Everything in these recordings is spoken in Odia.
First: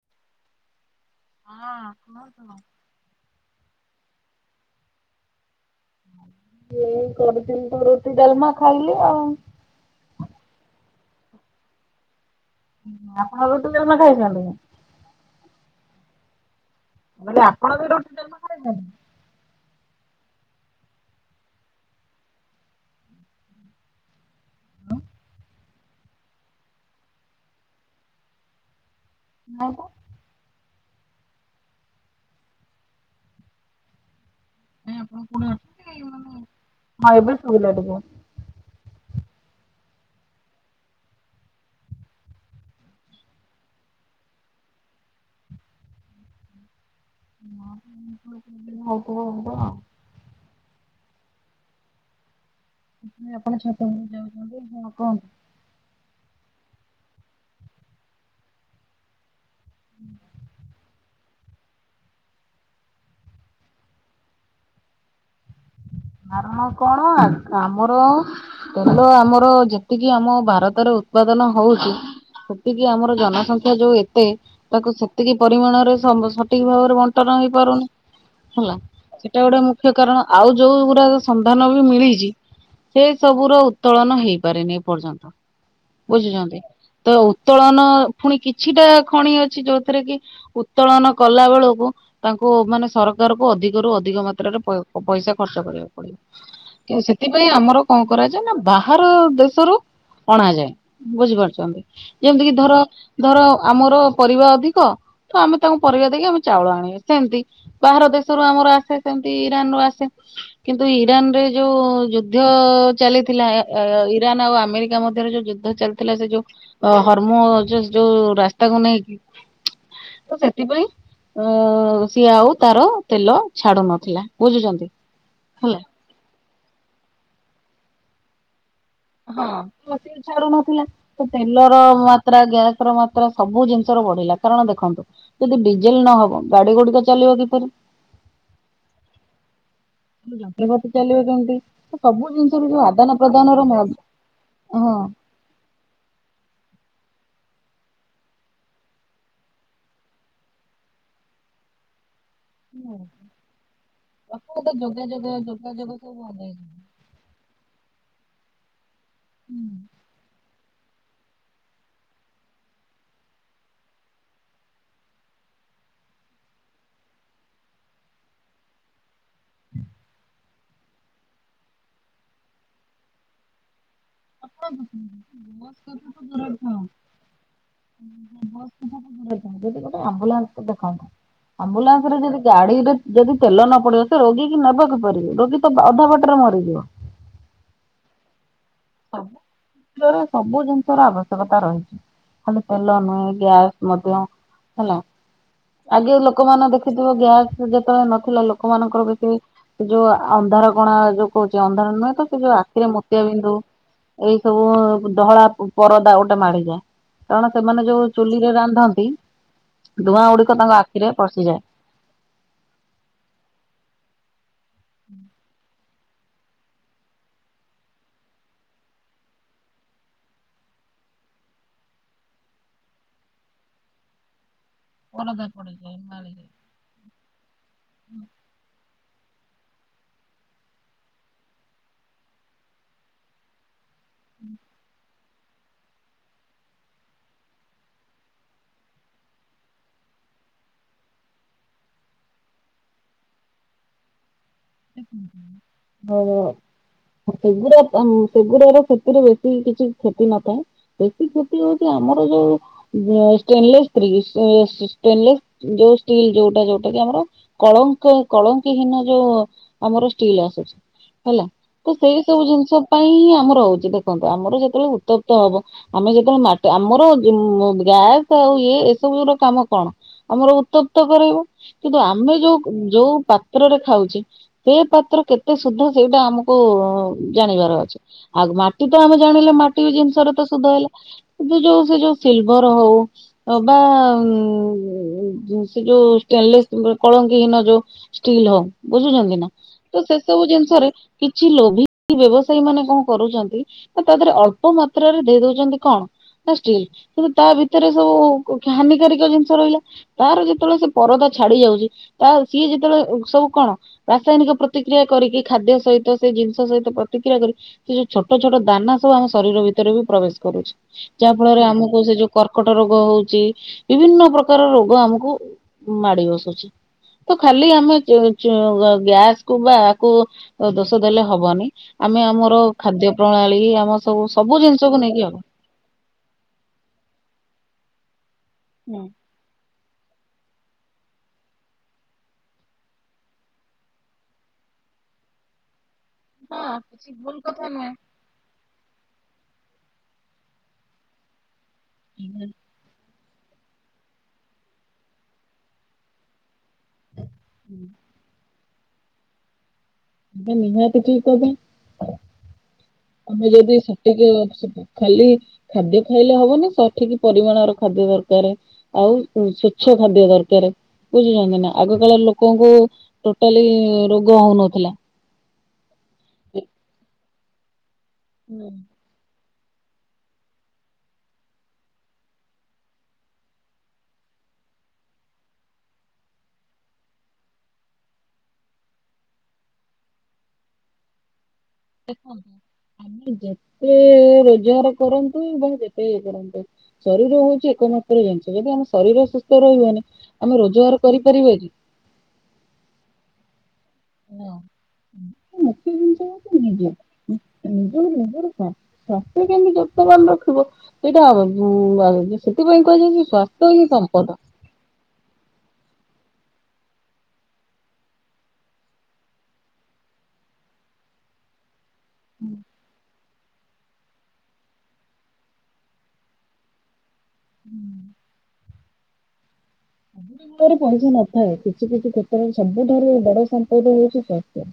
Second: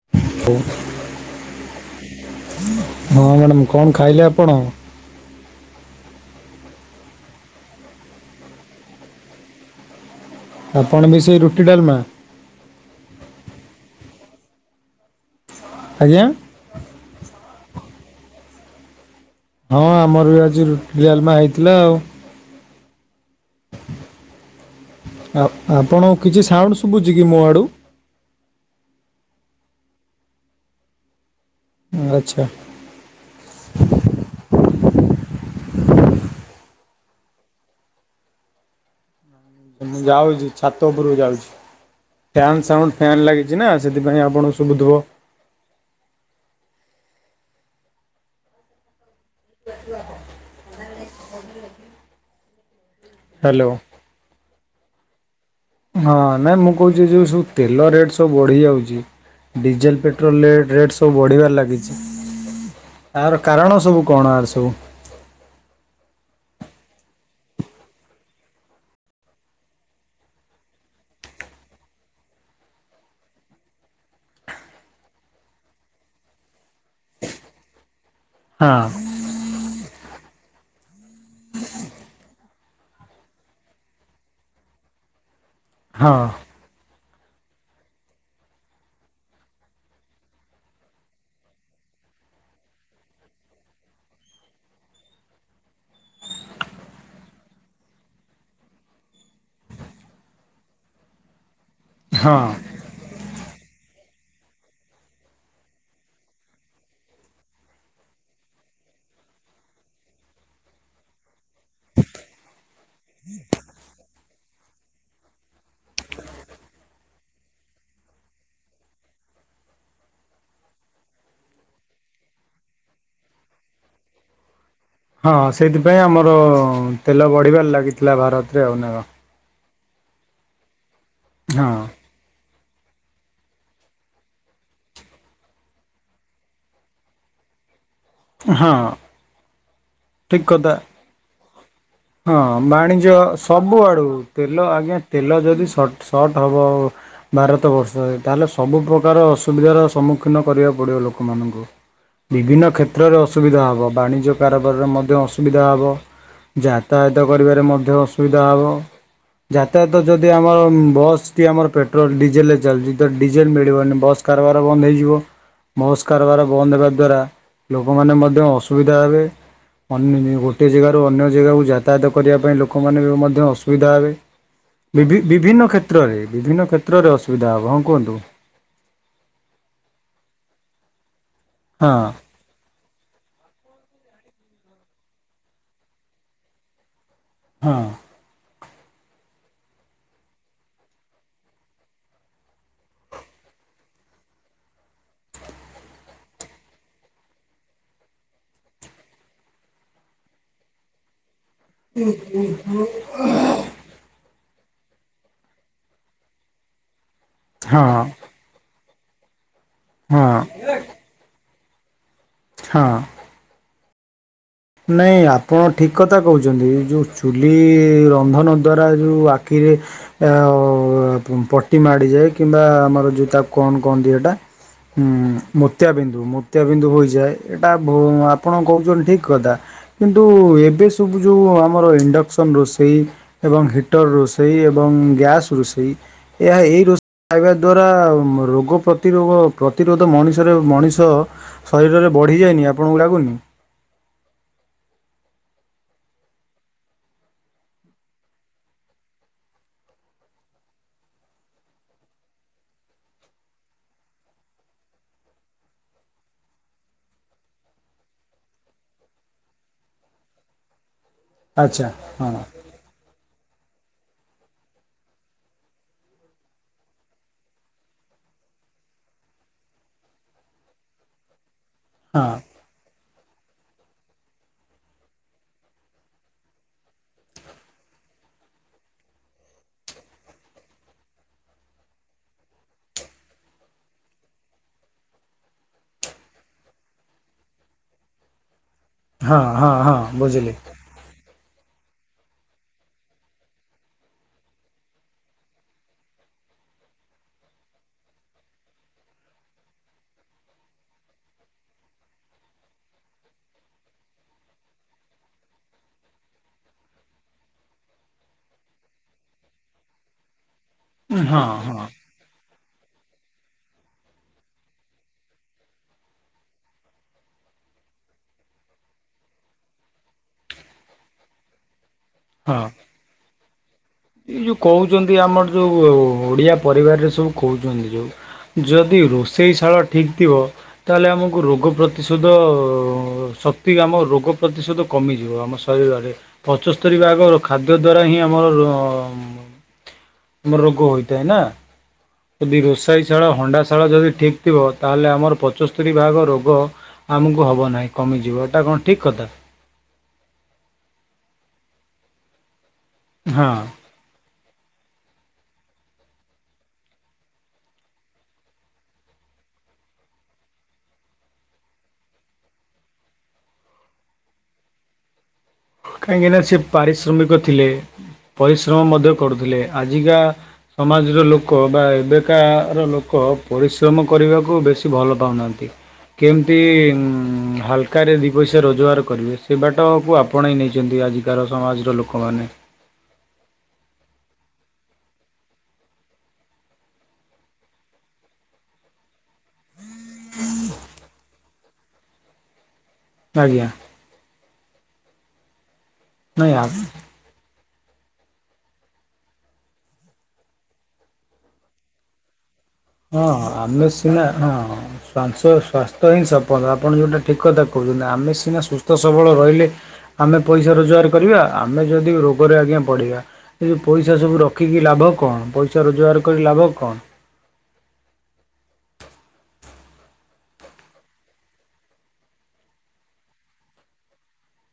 [inaudible] ହଁ କୁହନ୍ତୁ। ହଁ ମ୍ୟାଡ଼ାମ, କଣ ଖାଇଲେ ଆପଣ? ଏଇ କରିଥିଲି ତ ରୁଟି, ଡାଲମା ଖାଇଲି ଆଉ। ଆପଣ ବି ସେଇ ରୁଟି, ଡାଲମା। ଆପଣ ରୁଟି ଡ଼ାଲମା ଖାଇଚନ୍ତି? ଆଜ୍ଞା। ମୁଁ କହିଲି ଆପଣ ବି ରୁଟି ଡ଼ାଲମା ଖାଇଛନ୍ତି। ହଁ ଆମର ବି ଆଜି ରୁଟି ଡ଼ାଲମା ହେଇଥିଲା ଆଉ। ଆ ଆପଣ କିଛି ସାଉଣ୍ଡ ଶୁଭୁଛି କି ମୋ ଆଡୁ? ନାଁ ତ। ଆଚ୍ଛା। ଆପଣ [unintelligible] ମାନେ ହଁ ଏବେ ଶୁଭିଲା ଟିକେ। ମୁଁ ଯାଉଛି, ଛାତ ଉପରକୁ ଯାଉଛି। ଫ୍ୟାନ୍ ସାଉଣ୍ଡ ଫ୍ୟାନ୍ ଲାଗିଛି ନା, ସେଥିପାଇଁ ଆପଣଙ୍କୁ ଶୁଭୁଥିବ। [unintelligible] ବ କ ନାଇଁ ଆପଣ ହ୍ୟାଲୋ ଛାତ ଉପରକୁ ଯାଉଛନ୍ତି, ହଁ କୁହନ୍ତୁ। ହଁ ନାଇଁ ମୁଁ କହୁଛି ଯୋଉ ସବୁ ତେଲ ରେଟ୍ ସବୁ ବଢି ଯାଉଛି ଡିଜେଲ୍, ପେଟ୍ରୋଲରେ ରେଟ୍ ସବୁ ବଢ଼ିବାରେ ଲାଗିଛି। ତାର କାରଣ ସବୁ କଣ, ଆର ସବୁ? କାରଣ କଣ, ଆମର ତେଲ ଆମର ଯେତିକି ଆମ ଭାରତରେ ଉତ୍ପାଦନ ହଉଚି ସେତିକି ଆମର ଜନସଂଖ୍ୟା ଯୋଉ ଏତେ ତାକୁ ସେତିକି ପରିମାଣରେ ସଠିକ ଭାବରେ ବଣ୍ଟନ ହେଇପାରୁନି। ହେଲା, ହଁ ସେଟା ଗୋଟେ ମୁଖ୍ୟ କାରଣ ଆଉ ଯୋଉ ଗୁଡା ସନ୍ଧାନ ବି ମିଳିଛି, ସେ ସବୁ ର ଉତ୍ତୋଳନ ହେଇପାରେନି ଏପର୍ଯ୍ୟନ୍ତ। ହଁ ବୁଝୁଛନ୍ତି, ତ ଉତ୍ତୋଳନ ପୁଣି କିଛିଟା ଖଣି ଅଛି ଯୋଉଥିରେ କି ଉତ୍ତୋଳନ କଲା ବେଳକୁ ତାଙ୍କୁ ମାନେ ସରକାରକୁ ଅଧିକରୁୁ ଅଧିକ ମାତ୍ରାରେ ପ -ପଇସା ଖର୍ଚ୍ଚ କରିବାକୁ ପଡିବ। ସେଥିପାଇଁ ଆମର କଣ କରାଯାଏ ନା ବାହାର ଦେଶରୁ ଅଣାଯାଏ, ବୁଝିପାରୁଛନ୍ତି ହଁ ଯେମିତି କିି ଧର ଧର ଆମର ପରିବା ଅଧିକ ତ ଆମେ ତାଙ୍କୁ ପରିବା ଦେଇକି ଆମେ ଚାଉଳ ଆଣିବା, ସେମତି ବାହାର ଦେଶରୁୁ ଆମର ଆସେ ସେମତି ଇରାନ ରୁ ଆସେ। ହ କିନ୍ତୁ ଇରାନରେ ଯଉ ଯୁଦ୍ଧ ଚାଲିଥିଲା ଇରାନ ଆଉ ଆମେରିକା ମଧ୍ୟରେ ଯେଉଁ ଯୁଦ୍ଧ ଚାଲି ଥିଲା ସେ ଯୋଉ, ହର୍ମୋ ଯୋଉ ରାସ୍ତାକୁ ନେଇକି। ତ ସେଥିପାଇଁ ଅ ସିଏ ଆଉ ତାର ତେଲ ଛାଡୁ ନଥିଲା, ବୁଝୁଛନ୍ତି? ହଁ ହେଲା। ସେଇଥିପାଇଁ ଆମର ତେଲ ବଢିବାରେ ଲାଗିଥିଲା, ଭାରତରେ ଆଉ ନା କଣ? ହଁ ତ ସିଏ ଛାଡ ନଥିଲା ତ ତେଲର ହଁ ମା ତ୍ରା ଗ୍ୟାସ ର ମାତ୍ରା ସବୁ ଜିନିଷ ର ବଢିଲା କାରଣ ଦେଖନ୍ତୁ ଯଦି ଡିଜେଲ ନହବ, ଗାଡି ଗୁଡିକ ଚାଲିବ କିପରି? ହଁ। ଠିକ କଥା, ଯନ୍ତ୍ରପାତି ଚାଲିବ କେମିତି ସବୁ ହଁ ଜିନିଷର ଯୋଉ ବାଣିଜ୍ୟ ଆଦାନ ପ୍ରଦାନର ମ ସବୁ ଆଡୁ ତେଲ ହଁ ଆଜ୍ଞା ତେଲ ଯଦି ସଟ ସର୍ଟ ହେବ ଭାରତବର୍ଷରେ ତାହେଲେ ସବୁପକାର ଅସୁବିଧାର ସମ୍ମୁଖୀନ କରିବାକୁ ପଡ଼ିବ ଲୋକମାନଙ୍କୁ। ବିଭିନ୍ନ କ୍ଷେତ୍ରରେ ଅସୁବିଧା ହବ, ବାଣିଜ୍ୟ କାରବାର ପ୍ରକୃତ ଯୋଗାଯୋଗ ଯୋଗାଯୋଗ ସବୁ ଭଲ ହେଇଛି। ଯାତାୟତ କରିବାରେ ମଧ୍ୟ ଅସୁବିଧା ହବ, ଯାତାୟାତ ଯଦି ଆମ ଆମର ବସ୍ ଟି ଆମର ପେଟ୍ରୋଲ ଡିଜେଲ ରେ ଚାଲଛି, ତ ଡିଜେଲ ମିଳିବନି ବସ୍ କାରବାର ବନ୍ଦ ହେଇଯିବ। ବସ୍ କାରବାର ବନ୍ଦ ହେବା ଦ୍ୱାରା, ଲୋକମାନେ ମଧ୍ୟ ଅସୁବିଧା ହେବେ। ଅନ୍ୟ ଗୋଟିଏ ଜାଗାରୁ ଅନ୍ୟ ଜାଗାକୁ ଯାତାୟାତ କରିବା ପାଇଁ ଲୋକମାନେ ବି ମଧ୍ୟ ଅସୁବିଧା ହେବେ। ବିଭି-ବିଭିନ୍ନ କ୍ଷେତ୍ରରେ ବିଭିନ୍ନ କ୍ଷେତ୍ରରେ ଅସୁବିଧା ହବ ହଁ କୁହନ୍ତୁ। [unintelligible] ଯଦି ଗୋଟେ ଆମ୍ବୁଲାନ୍ସ ଦେଖନ୍ତ ହଁ ଆମ୍ବୁଲାନ୍ସ ରେ ଯଦି ଗାଡିରେ ଯଦି ତେଲ ନ ପଡିବ ସେ ରୋଗୀ କି ନେବେ କିପରି ରୋଗୀ ତ ଅଧା ବାଟରେ ମରିଯିବ। ହଁ। ସବୁ ଦ୍ଵାରା ସବୁ ଜିନିଷ ର ଆବଶ୍ୟକତା ରହିଛି। ଖାଲି ତେଲ ନୁହେଁ ଗ୍ୟାସ ମଧ୍ୟ ହେଲା। ଆଗେ ଲୋକମନେ ଦେଖିଥିବ ଗ୍ୟାସ ଯେତେବେଳେ ନଥିଲା ଲୋକମାନଙ୍କର ବିକ୍ରି ଯୋଉ ଅନ୍ଧାର କଣା ଯୋଉ କହୁଛି ଅନ୍ଧାର ନୁହେଁ ତ ସେ ଯୋଉ ଆଖିରେ ମୋତିଆ ବିନ୍ଧୁ ଏଇ ସବୁ ଧହଳା ପରଦା ଗୋଟେ ମାଡିଯାଏ, କାରଣ ସେମାନେ ହଁ ଯୋଉ ଚୁଲି ରେ ରାନ୍ଧନ୍ତି ହଁ ଧୂଆଁ ଗୁଡିକ ତାଙ୍କ ଆଖିରେ ପଶିଯାଏ। ହଁ। ନାଇଁ ଆପଣ ଠିକ୍ କଥା କହୁଛନ୍ତି, ଯେଉଁ ଚୁଲି ରନ୍ଧନ ଦ୍ଵାରା ଯେଉଁ ଆଖିରେ ପଟି ମାଡ଼ିଯାଏ କିମ୍ବା ଆମର ଯୋଉ ତାକୁ କଣ କହନ୍ତିି ଏଟା ହଁ ପରଦା ମୋତିଆ ପଡିଯାଏ ବିନ୍ଦୁ ମୋତିଆ ବିନ୍ଦୁ ହୋଇଯାଏ, ଏଇଟା ଆପଣ କହୁଛନ୍ତି ଠିକ କିନ୍ତୁ ଏବେ ସବୁ ଯୋଉ ଆମର ଇଣ୍ଡକ୍ସନ ରୋଷେଇ ଏବଂ ହିଟର୍ ରୋଷେଇ ଏବଂ ଗ୍ୟାସ୍ ରୋଷେଇ ଏହା ଏହି ରୋଷେଇ ଖାଇବା ଦ୍ଵାରା ରୋଗ ପ୍ରତିରୋଗ ପ୍ରତିରୋଧ ମଣିଷରେ ମଣିଷ ଶରୀରରେ ବଢ଼ିଯାଏନି, ଆପଣଙ୍କୁ ଲାଗୁନି? ହଵ। ସେଗୁଡା ସେଗୁଡାର ସେଥିରେ ବେଶୀ କିଛି କ୍ଷତି ନଥାଏ। ଏତି କ୍ଷତି ହଉଛି ଆମର ଯୋଉ [unintelligible] ଷ୍ଟେନଲେସଷ୍ଟିଲ ଯୋଉଟା ଯୋଉଟା କି ଆମର କଳଙ୍କ କଳଙ୍କି ହୀନ ଯୋଉ ଆମର ଷ୍ଟିଲ୍ ଆସୁଛି ହେଲା ଆଚ୍ଛା ତ ସେଇ ହଁ। ସବୁ ଜିନିଷ ପାଇଁ ହିଁ ଆମର ହଉଛି ଦେଖନ୍ତୁ ଆମର ଯେତେବେଳେ ଉତ୍ତପ୍ତ ହବ ଆମେ ଯେତେବେଳେ ମାଟ ଆମର ଗ୍ୟାସ ଆଉ ଇଏ ଏସବୁ ର କାମ କଣ। ଆମର ଉତ୍ତପ୍ତ କରାଇବ କିନ୍ତୁ ହଁ ଆମେ ଯୋଉ ଯୋଉ ପାତ୍ରରେ ଖାଉଛେ ସେ ପାତ୍ର କେତେ ସୁଧ ସେଇଟା ଆମକୁ ଜାଣିବାର ଅଛି ଆଉ ମାଟି ତ ଆମେ ଜାଣିଲେ ମାଟି ଜିନିଷର ତ ସୁଧ ହେଲା। କି ଯୋଉ ସେ ଯୋଉ ସିଲଭର ହଉ ବା ଉ ସେ ଯୋଉ ଷ୍ଟେନ୍ ଲେସ କଳଙ୍କିହୀନ ଯଉ ଷ୍ଟିଲ୍ ହଉ ହଁ ବୁଝୁଛନ୍ତି ନା ହଁ ହଁ ତ ସେ ସବୁ ବୁଝିଲି ଜିନିଷରେ କିଛି ଲୋଭି ବ୍ୟବସାୟୀ ମାନେ କଣ କରୁଛନ୍ତି ତା ଦେହରେ ଅଳ୍ପ ମାତ୍ରାରେ ଦେଇ ଦଉଛନ୍ତି କଣ ନା ଷ୍ଟିଲ କିନ୍ତୁ ତା ଭିତରେ ସବୁ ହାନିକାରକ ଜିନିଷ ରହିଲା ତାର ଯେତେବେଳେ ସେ ପରଦା ଛାଡି ଯାଉଛି ତା ସିଏ ଯେତେବେଳେ ସବୁ କଣ ରାସାୟନିକ ପ୍ରତିକ୍ରିୟା କରିକି ଖାଦ୍ୟ ସହିତ ସେ ଜିନିଷ ସହିତ ପ୍ରତିକ୍ରିୟା କରିକି ସେ ଯୋଉ ଛୋଟ ଛୋଟ ଦାନା ସବୁ ଆମ ଶରୀର ଭିତରେ ବି ପ୍ରବେଶ କରୁଛି ଯାହା ହଁ ଫଳରେ ହଁ ଆମକୁ ସେ ଯୋଉ କର୍କଟ ରୋଗ ହଉଛି ବିଭିନ୍ନ ପ୍ରକାର ରୋଗ ଆମକୁ ମାଡି ବସୁଛି ତ ଖାଲି ଆମେ ଚ ଚ ଗ୍ୟାସ୍ ବା ଆକୁ ଦୋଷ ଦେଲେ ହବନି ଆମେ ଆମର ହଁ। ଖାଦ୍ୟ ପ୍ରଣାଳୀ ଆମ ସବୁ ଏଇ ଯୋଉ ସବୁ ଜିନିଷକୁ କହୁଛନ୍ତି ନେଇକି ଆମର ହବ। ଯୋଉ ଓଡିଆ ପରିବାରରେ ସବୁ କହୁଛନ୍ତି ଯୋଉ ଯଦି ରଷ ସେହି ଶାଳ ଠିକ୍ ଥିବ ତାହେଲେ ଆମକୁ ରୋଗ ପ୍ରତିଶୋଧ ଶକ୍ତି ଆମ ରୋଗ ପ୍ରତିଶୋଧ କମିଯିବ ଆମ ଶରୀରରେ ପଞ୍ଚସ୍ତରୀ ଭାଗ ଖାଦ୍ୟ ଦ୍ୱାରା ହିଁ ଆମର ଆମର ରୋଗ ହୋଇଥାଏ ନା ଯଦି ରୋସାଇ ଶାଳ ହଣ୍ଡାଶାଳ ଯଦି ଠିକ୍ ଥିବ ତାହେଲେ ଆମର ପଞ୍ଚସ୍ତରୀ ଭାଗ ରୋଗ ଆମକୁ ହେବ ନାହିଁ କମିଯିବ ଏଇଟା କଣ ଠିକ୍ କଥା? ଏଟା ନିହାତି ଠିକ କଥା। ଆମେ ହଁ। ଯଦି ଟିକେ ଖାଲି ଖାଦ୍ୟ ଖାଇଲେ ହବନି ସଠିକ ପରିମାଣର ଖାଦ୍ୟ ଦରକାର। ଆଉ ସ୍ଵଚ୍ଛ ଖାଦ୍ୟ ଦରକାର। ବୁଝୁଛନ୍ତି ନା ଆଗକାଳ ଲୋକଙ୍କୁ ଟୋଟାଲି ରୋଗ ହଉନଥିଲା। କାହିଁକିନା ସେ ପାରିଶ୍ରମିକ ଥିଲେ ପରିଶ୍ରମ ମଧ୍ୟ କରୁଥିଲେ। ଆଜିକା ସମାଜର ଲୋକ ବା ଏବେକାର ଲୋକ ପରିଶ୍ରମ କରିବାକୁ ବେଶୀ ଭଲ ପାଉନାହାନ୍ତି? କେମିତି ହାଲକାରେ ଦୁଇ ପଇସା ରୋଜଗାର କରିବେ? ସେ ବାଟକୁ ଆପଣେଇ ନେଇଛନ୍ତି ଆଜିକାର ସମାଜ। ଦେଖ ଆମେ ଯେତେ ରୋଜଗାର କରନ୍ତୁ ବା ଯେତେ ଇଏ କରନ୍ତୁ ଶରୀର ହଉଛି ଏକମାତ୍ର ଜିନିଷ। ଯଦି ଆମ ଶରୀର ସୁସ୍ଥ ରହିବନି ଆମେ ରୋଜଗାର କରିପାରିବା କି? ଆଜ୍ଞା। ହଁ, ମୁଖ୍ୟ ଜିନିଷ ହେଉଛି ନାଇଁ ନିଜର ନିଜ ନିଜ ସ୍ବାସ୍ଥ୍ୟ କେମିତି ଯତ୍ନବାନ ରଖିବ ସେଇଟା ସେଥିପାଇଁ କୁହାଯାଇଛି ସ୍ୱାସ୍ଥ୍ୟ ହିଁ ସମ୍ପଦ ଶ୍ୱାଂସ ସ୍ୱାସ୍ଥ୍ୟ ହିଁ ସଂମ୍ପଦ ଆପଣ ଯେଉଁଟା ଠିକ କଥା କହୁଛନ୍ତି, ଆମେ ସିନା ସୁସ୍ଥ ସବଳ ରହିଲେ ଆମେ ପଇସା ରୋଜଗାର କରିବା। ଆମେ ଯଦି ରୋଗରେ ଆଜ୍ଞା ପଡ଼ିବା ସେ ଯୋଉ ପଇସା ସବୁ ରଖିକି ଲାଭ କଣ? ପଇସା ରୋଜଗାର କରି ଲାଭ କଣ? [inaudible] ରେ ପଇସା ନଥାଏ କିଛି କିଛି କ୍ଷେତ୍ରରେ ସବୁଠାରୁ ବଡ ସମ୍ପଦ ହଉଛି ସ୍ୱାସ୍ଥ୍ୟ।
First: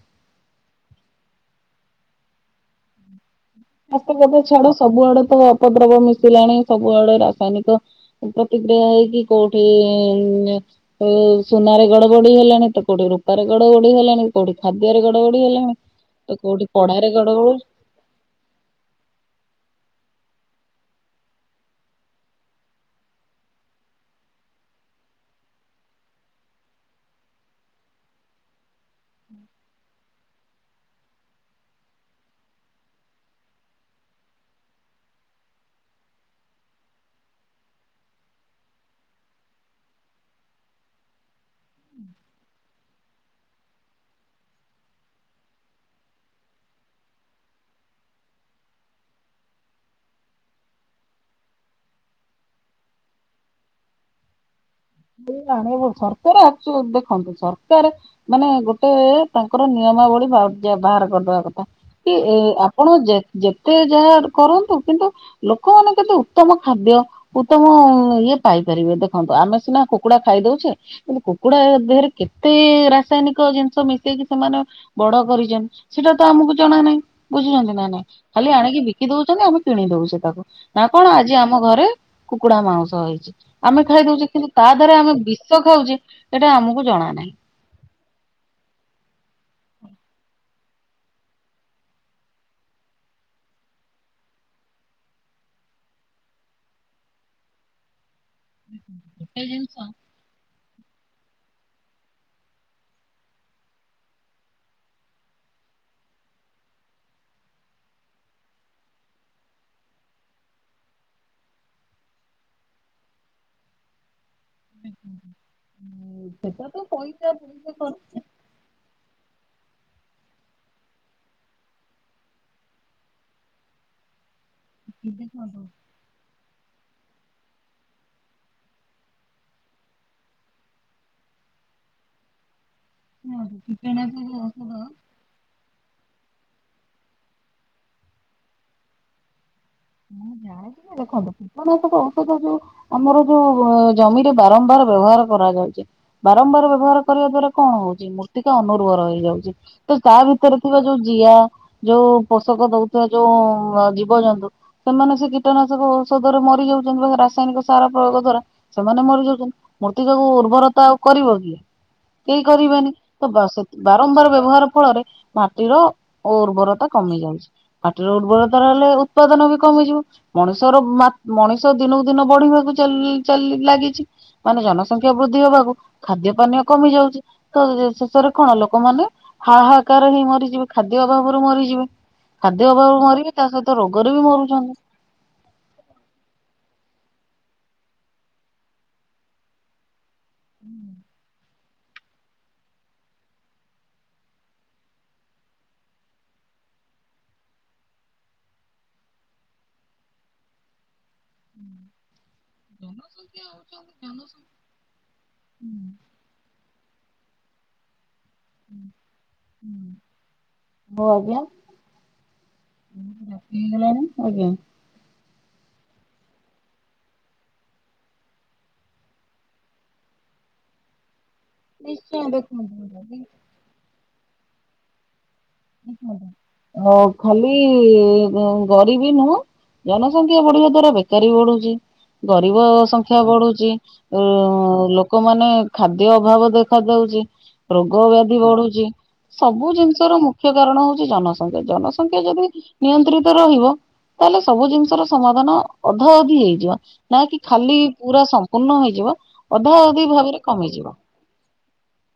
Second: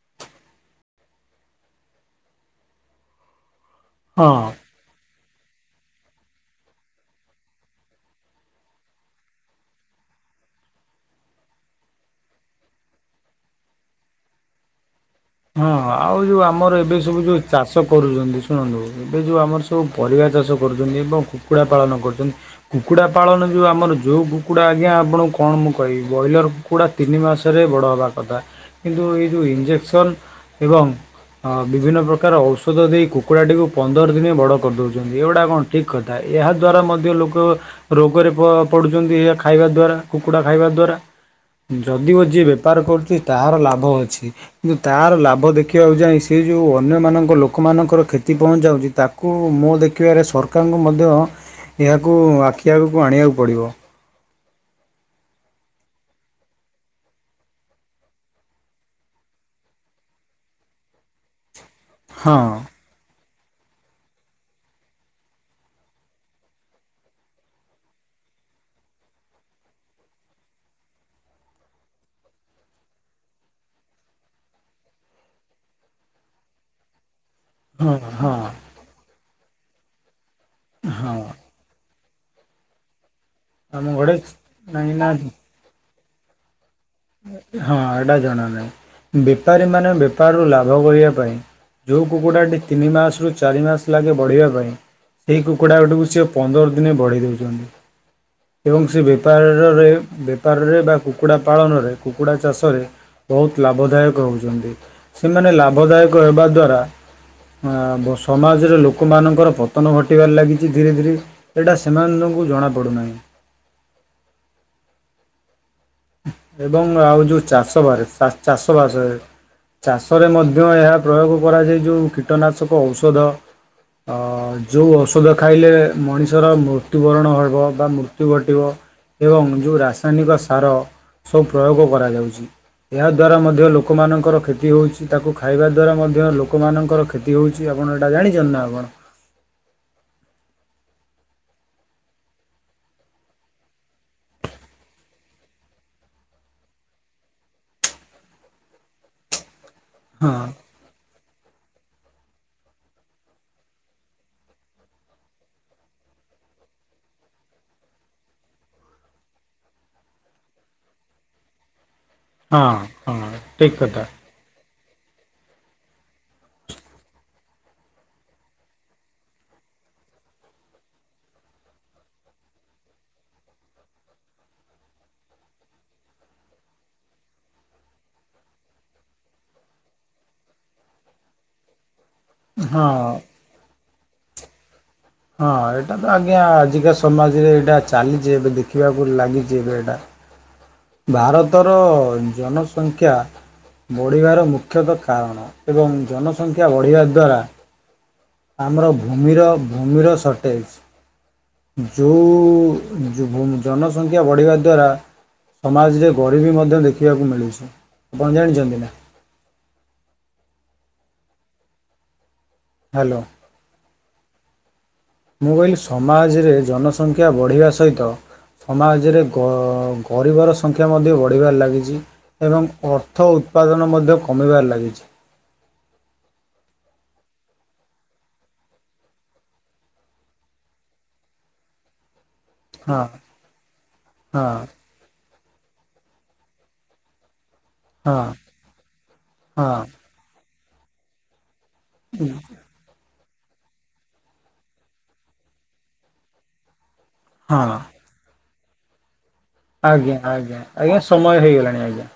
ଅପ ହଁ ବ୍ୟବହାର ଛାଡ ସବୁଆଡେ ତ ଅପଦ୍ରବ ମିଶିଲାଣି ସବୁଆଡେ ରାସାୟନିକ ପ୍ରତିକ୍ରିୟା ହେଇକି କେଉଠି ସୁନାରେ ଗଡ ବଡି ହେଲାଣି ତ କୋଉଠି ରୂପାରେ ଗଡ ବଡି ହେଲାଣି। କୋଉଠି ଖାଦ୍ୟରେ ଗଡ ଗଡି ହଁ ହେଲାଣି ଆଉ ଯୋଉ ତ କୋଉଠି ଆମର ଏବେ ପଢାରେ ସବୁ ଯୋଉ ଗଡ ଗୋଳୋଉଚି। ଚାଷ କରୁଚନ୍ତି ଶୁଣନ୍ତୁ ଏବେ ଯେଉଁ ଆମର ସବୁ ପରିବା ଚାଷ କରୁଚନ୍ତି ଏବଂ କୁକୁଡ଼ା ପାଳନ କରୁଚନ୍ତି। କୁକୁଡା ପାଳନ ଯୋଉ ଆମର ଯୋଉ କୁକୁଡା ଆଜ୍ଞା ଆପଣଙ୍କୁ କଣ ମୁଁ କହିବି ବ୍ର‌ଇଲର କୁକୁଡା ତିନି ମାସରେ ବଡ ହେବା କଥା କିନ୍ତୁ ଏଇ ଯୋଉ ଇଞ୍ଜେକ୍ସନ୍ ଏବଂ ହଁ ବିଭିନ୍ନ ପ୍ରକାର ଔଷଧ ଦେଇ କୁକୁଡ଼ାଟିକୁ ପନ୍ଦର ଦିନେ ବଡ କରିଦୋଉଚନ୍ତି। ଏଗୁଡା କଣ ଠିକ୍ କଥା ଏହା ଦ୍ୱାରା ମଧ୍ୟ ଲୋକ ରୋଗରେ ପ-ପଡୁଚନ୍ତି ଏହା ଖାଇବା ଦ୍ଵାରା କୁକୁଡା ଖାଇବା ଦ୍ଵାରା। ଯଦିଓ ଯିଏ ବେପାର କରୁଚି ତାହାର ଲାଭ ଅଛି କି ତାର ଲାଭ ଦେଖେଇବାକୁ ଯାଇ ସେ ଯୋଉ ଅନ୍ୟମାନଙ୍କ ଲୋକମାନଙ୍କର କ୍ଷତି ପହଞ୍ଚାଉଚି ତା କୁ ମୋ ଦେଖିବାରେ ସରକାରଙ୍କୁ ମଧ୍ୟ ଏହାକୁ ଆଖି ଆଗକୁ ଆଣିବାକୁ ପଡିବ। [unintelligible] ସରକାର ଆସୁ ଦେଖନ୍ତୁ ସରକାର ମାନେ ଗୋଟେ ତାଙ୍କର ନିୟମାବଳୀ [unintelligible] ବାହାର କରିଦବା କଥା କି ଏ ହଁ ଆ ଆପଣ ଯେ-ଯେତେ ଯାହା କରନ୍ତୁ କିନ୍ତୁ ଲୋକମାନେ କେତେ ଉତ୍ତମ ଖାଦ୍ୟ ଉତ୍ତମ ଇଏ ପାଇପାରିବେ ଦେଖନ୍ତୁ। ଆମେ ସିନା କୁକୁଡା ଖାଇ ଦଉଚେ କିନ୍ତୁ କୁକୁଡା ଦେହରେ କେତେ ରାସାୟନିକ ଜିନିଷ ମିଶେଇକି ସେମାନ ବଡ କରିଚନ୍ତି ସେଟା ତ ଆମକୁ ଜଣା ନାହିଁ। ବୁଝୁଚନ୍ତି ନାଇଁ ହଁ ନାଇଁ ହଁ ଖାଲି ଆଣିକି ବିକି ଦୋଉଚନ୍ତି। ଆମେ କିଣି ଦୋଉଚେ ତାକୁ ନା କଣ ହଁ ଆଜି ଆ ମ ଘରେ କୁକୁଡା ମାଉସ ହେଇଚି ଆମେ ଆମ ଘରେ ଖାଇଦୋଉଚେ କିନ୍ତୁ ତା କାହିଁକି ଦେହରେ ନା ଆମେ ବି ସ ଖାଉଚି ଏଟା ଆମକୁ ଜଣା ନାହିଁ। ହଁ ଏଟା ଜଣା ନାହିଁ। ବେପାରୀ ମାନେ ବେପାରରୁ ଲାଭ କରିବା ପାଇଁ ଯୋଉ କୁକୁଡାଟି ତିନି ମାସରୁ ଚାରି ମାସ ଲାଗେ ବଢିବା ପାଇଁ ସେଇ କୁକୁଡ଼ା ଗୁଡିକୁ ସିଏ ପନ୍ଦର ଦିନେ ବଢେଇ ଦୋଉଚନ୍ତି। ଏବଂ ସେ ଏଇ ଜିନିଷ ବେପାରରେ ବେପାରରେ ବା କୁକୁଡ଼ା ପାଳନରେ କୁକୁଡା ଚାଷରେ ବୋହୁତ ଲାଭଦାୟକ ହୋଉଚନ୍ତି। ସେମାନେ ଲାଭଦାୟକ ହେବା ଦ୍ଵାରା ଆଁ ବ ସମାଜରେ ଲୋକମାନଙ୍କର ପତନ ଘଟିବାରେ ଲାଗିଚି ଧୀରେ ଧୀରେ। ଏଟା ସେମାନଙ୍କୁ ଜଣାପଡୁନାହିଁ। ଏବଂ ଆଉ ଯୋଉ ଚାଷ ବାରେ ଚା-ଚାଷ ବାସେ। ଚାଷରେ ମଧ୍ୟ ଏହା ପ୍ରୟୋଗ କରାଯାଏ ଯୋଉ କୀଟନାଶକ ଔଷଧ। ଅ ଯୋଉ ଔଷଧ ଖାଇଲେ ମଣିଷର ମୃତ୍ୟୁବରଣ ହବ ବା ମୃତ୍ୟୁ ଘଟିବ। ଏବଂ ଯୋଉ ରାସାୟନିକ ସାର ସବୁ ପ୍ରୟୋଗ କରାଯାଉଚି। ଏହାଦ୍ଵାରା ମଧ୍ୟ ଲୋକମାନଙ୍କର କ୍ଷତି ହୋଉଚି। ତାକୁ ଖାଇବା ଦ୍ୱାରା ମଧ୍ୟ ଲୋକମାନଙ୍କର କ୍ଷତି ହୋଉଚି ଆପଣ ଏଇଟା ଜାଣିଚନ୍ତି ନା ଆପଣ? ହଁ ଯାଣିଚି ଯେ ଦେଖନ୍ତୁ। କୀଟନାଶକ ଔଷଧ ଯୋଉ ଆମର ଯୋଉ ଜମିରେ ବାରମ୍ବାର ବ୍ୟବହାର କରାଯାଉଚି। ବାରମ୍ବାର ବ୍ୟବହାର କରିବା ଦ୍ଵାରା କଣ ହୋଉଚି ମୂର୍ତ୍ତିକା ଅନୁର୍ବର ହେଇଯାଉଚି। ତ ତା ହଁ। ଭିତରେ ଥିବା ଯୋଉ ଜିଆ ଯୋଉ ପୋଷକ ଦୋଉଥିବା ଯୋଉ ଜୀବଜନ୍ତୁ ସେମାନେ ସେ କୀଟନାଶକ ଔଷଧରେ ମରି ଯାଉଚନ୍ତି [unintelligible] ରାସାୟନିକ ସାର ପ୍ରୟୋଗ ଦ୍ଵାରା। ସେମାନେ ମରି ଯାଉଚନ୍ତି ମୂର୍ତ୍ତିକାକୁ ଉର୍ବରତା ଆଉ କରିବ କି? କେହି ହଁ କରିବେନି ତ ହଁ ବା ଠିକ ସେଥି କଥା। ବାରମ୍ବାର ବ୍ୟବହାର ଫଳରେ ମାଟିର ଉର୍ବରତା କମି ଯାଉଚି। ମାଟିର ଉର୍ବରତା ରହିଲେ ଉତ୍ପାଦନ ବି କମିଯିବ ମଣିଷର ମା ମଣିଷ ଦିନକୁ ଦିନ ବଢିବାକୁ ଚା ଲି ଚାଲି ଲାଗିଚି। ମାନେ ଜନସଂଖ୍ୟା ବୃଦ୍ଧି ହବାକୁ ଖାଦ୍ୟ ପାନୀୟ କମି ଯାଉଚି। ତ ଶେଷ-ଶେଷରେ କଣ ଲୋକମାନେ ହାହାକାର ହେଇ ମରିଯିବେ। ଖାଦ୍ୟ ଅଭାବରୁ ମରିଯିବେ। ଖାଦ୍ୟ ଅଭାବରୁ ହଁ। ମରିବେ ତା ସହିତ ରୋଗରେ ବି ମରୁଚନ୍ତି। ହଁ ଏଇଟା ତ ଆଜ୍ଞା ଆଜିକା ସମାଜରେ ଏଇଟା ଚାଲିଚି ଏବେ ଦେଖିବାକୁ ଲାଗିଛି ଏବେ ଏଇଟା। ହୁଁ। ଭାରତର ଜନସଂଖ୍ୟା ବଢ଼ିବାର ମୁଖ୍ୟତଃ କାରଣ ଏବଂ ଜନସଂଖ୍ୟା ବଢ଼ିବା ଦ୍ୱାରା ଆମର ଭୂମିର ଭୂମିର ସର୍ଟେଜ। ଯୋଉଁ ଜନସଂଖ୍ୟା ବଢ଼ିବା ଦ୍ୱାରା ସମାଜରେ ଗରିବୀ ମଧ୍ୟ ଦେଖିବାକୁ ମିଳୁଛି ଆପଣ ଜାଣିଚନ୍ତି ନା? ହୁଁ ହୋଉ ଆଜ୍ଞା। ହାଲୋ। ହେଇଗଲାଣି ଆଜ୍ଞା। ମୁଁ କହିଲି ସମାଜରେ ଜନସଂଖ୍ୟା ବଢ଼ିବା ସହିତ। ସମାଜରେ ଗ ଗରିବର ସଂଖ୍ୟା ମଧ୍ୟ ବଢି ବଢ଼ିବାର ଲାଗିଚି ଏବଂ ଅର୍ଥ ଉତ୍ପାଦନ ମଧ୍ୟ କମିବାରେ ଲାଗିଛି। ଅ ଖାଲି ଗରିବି ନୁହଁ। ଜନସଂଖ୍ୟା ବଢିବା ଦ୍ଵାରା ବେକାରୀ ବି ବଢୁଚି। ଗରିବ ହଁ ସଂଖ୍ୟା ବଢୁଚି ଉଁ ହଁ ଲୋ ଲୋକମାନେ ଖାଦ୍ୟ ଅଭାବ ଦେଖା ଦେଉଛି। ରୋଗ ହଁ ବ୍ୟାଧି ବଢୁଚି ସବୁ ହଁ ଜିନିଷ ର ମୁଖ୍ୟ କାରଣ ହୋଉଚି ଜନସଂଖ୍ୟା ଜନଖ ସଂଖ୍ୟା ଯଦି ନିୟନ୍ତ୍ରିତ ରହିବ ତାହେଲେ ସବୁ ଜିନିଷର ସମାଧାନ ଅଧା ଅଧି ହେଇଯିବ। ନା କି ଖାଲି ହଁ ପୁରା ସମ୍ପୂର୍ଣ୍ଣ ହୋଇଯିବ ଅଧା ଅଧି ଆଜ୍ଞା ଭାବରେ ଆଜ୍ଞା ଆଜ୍ଞା କମିଯିବ। ସମୟ ହୋଇଗଲାଣି ଆଜ୍ଞା।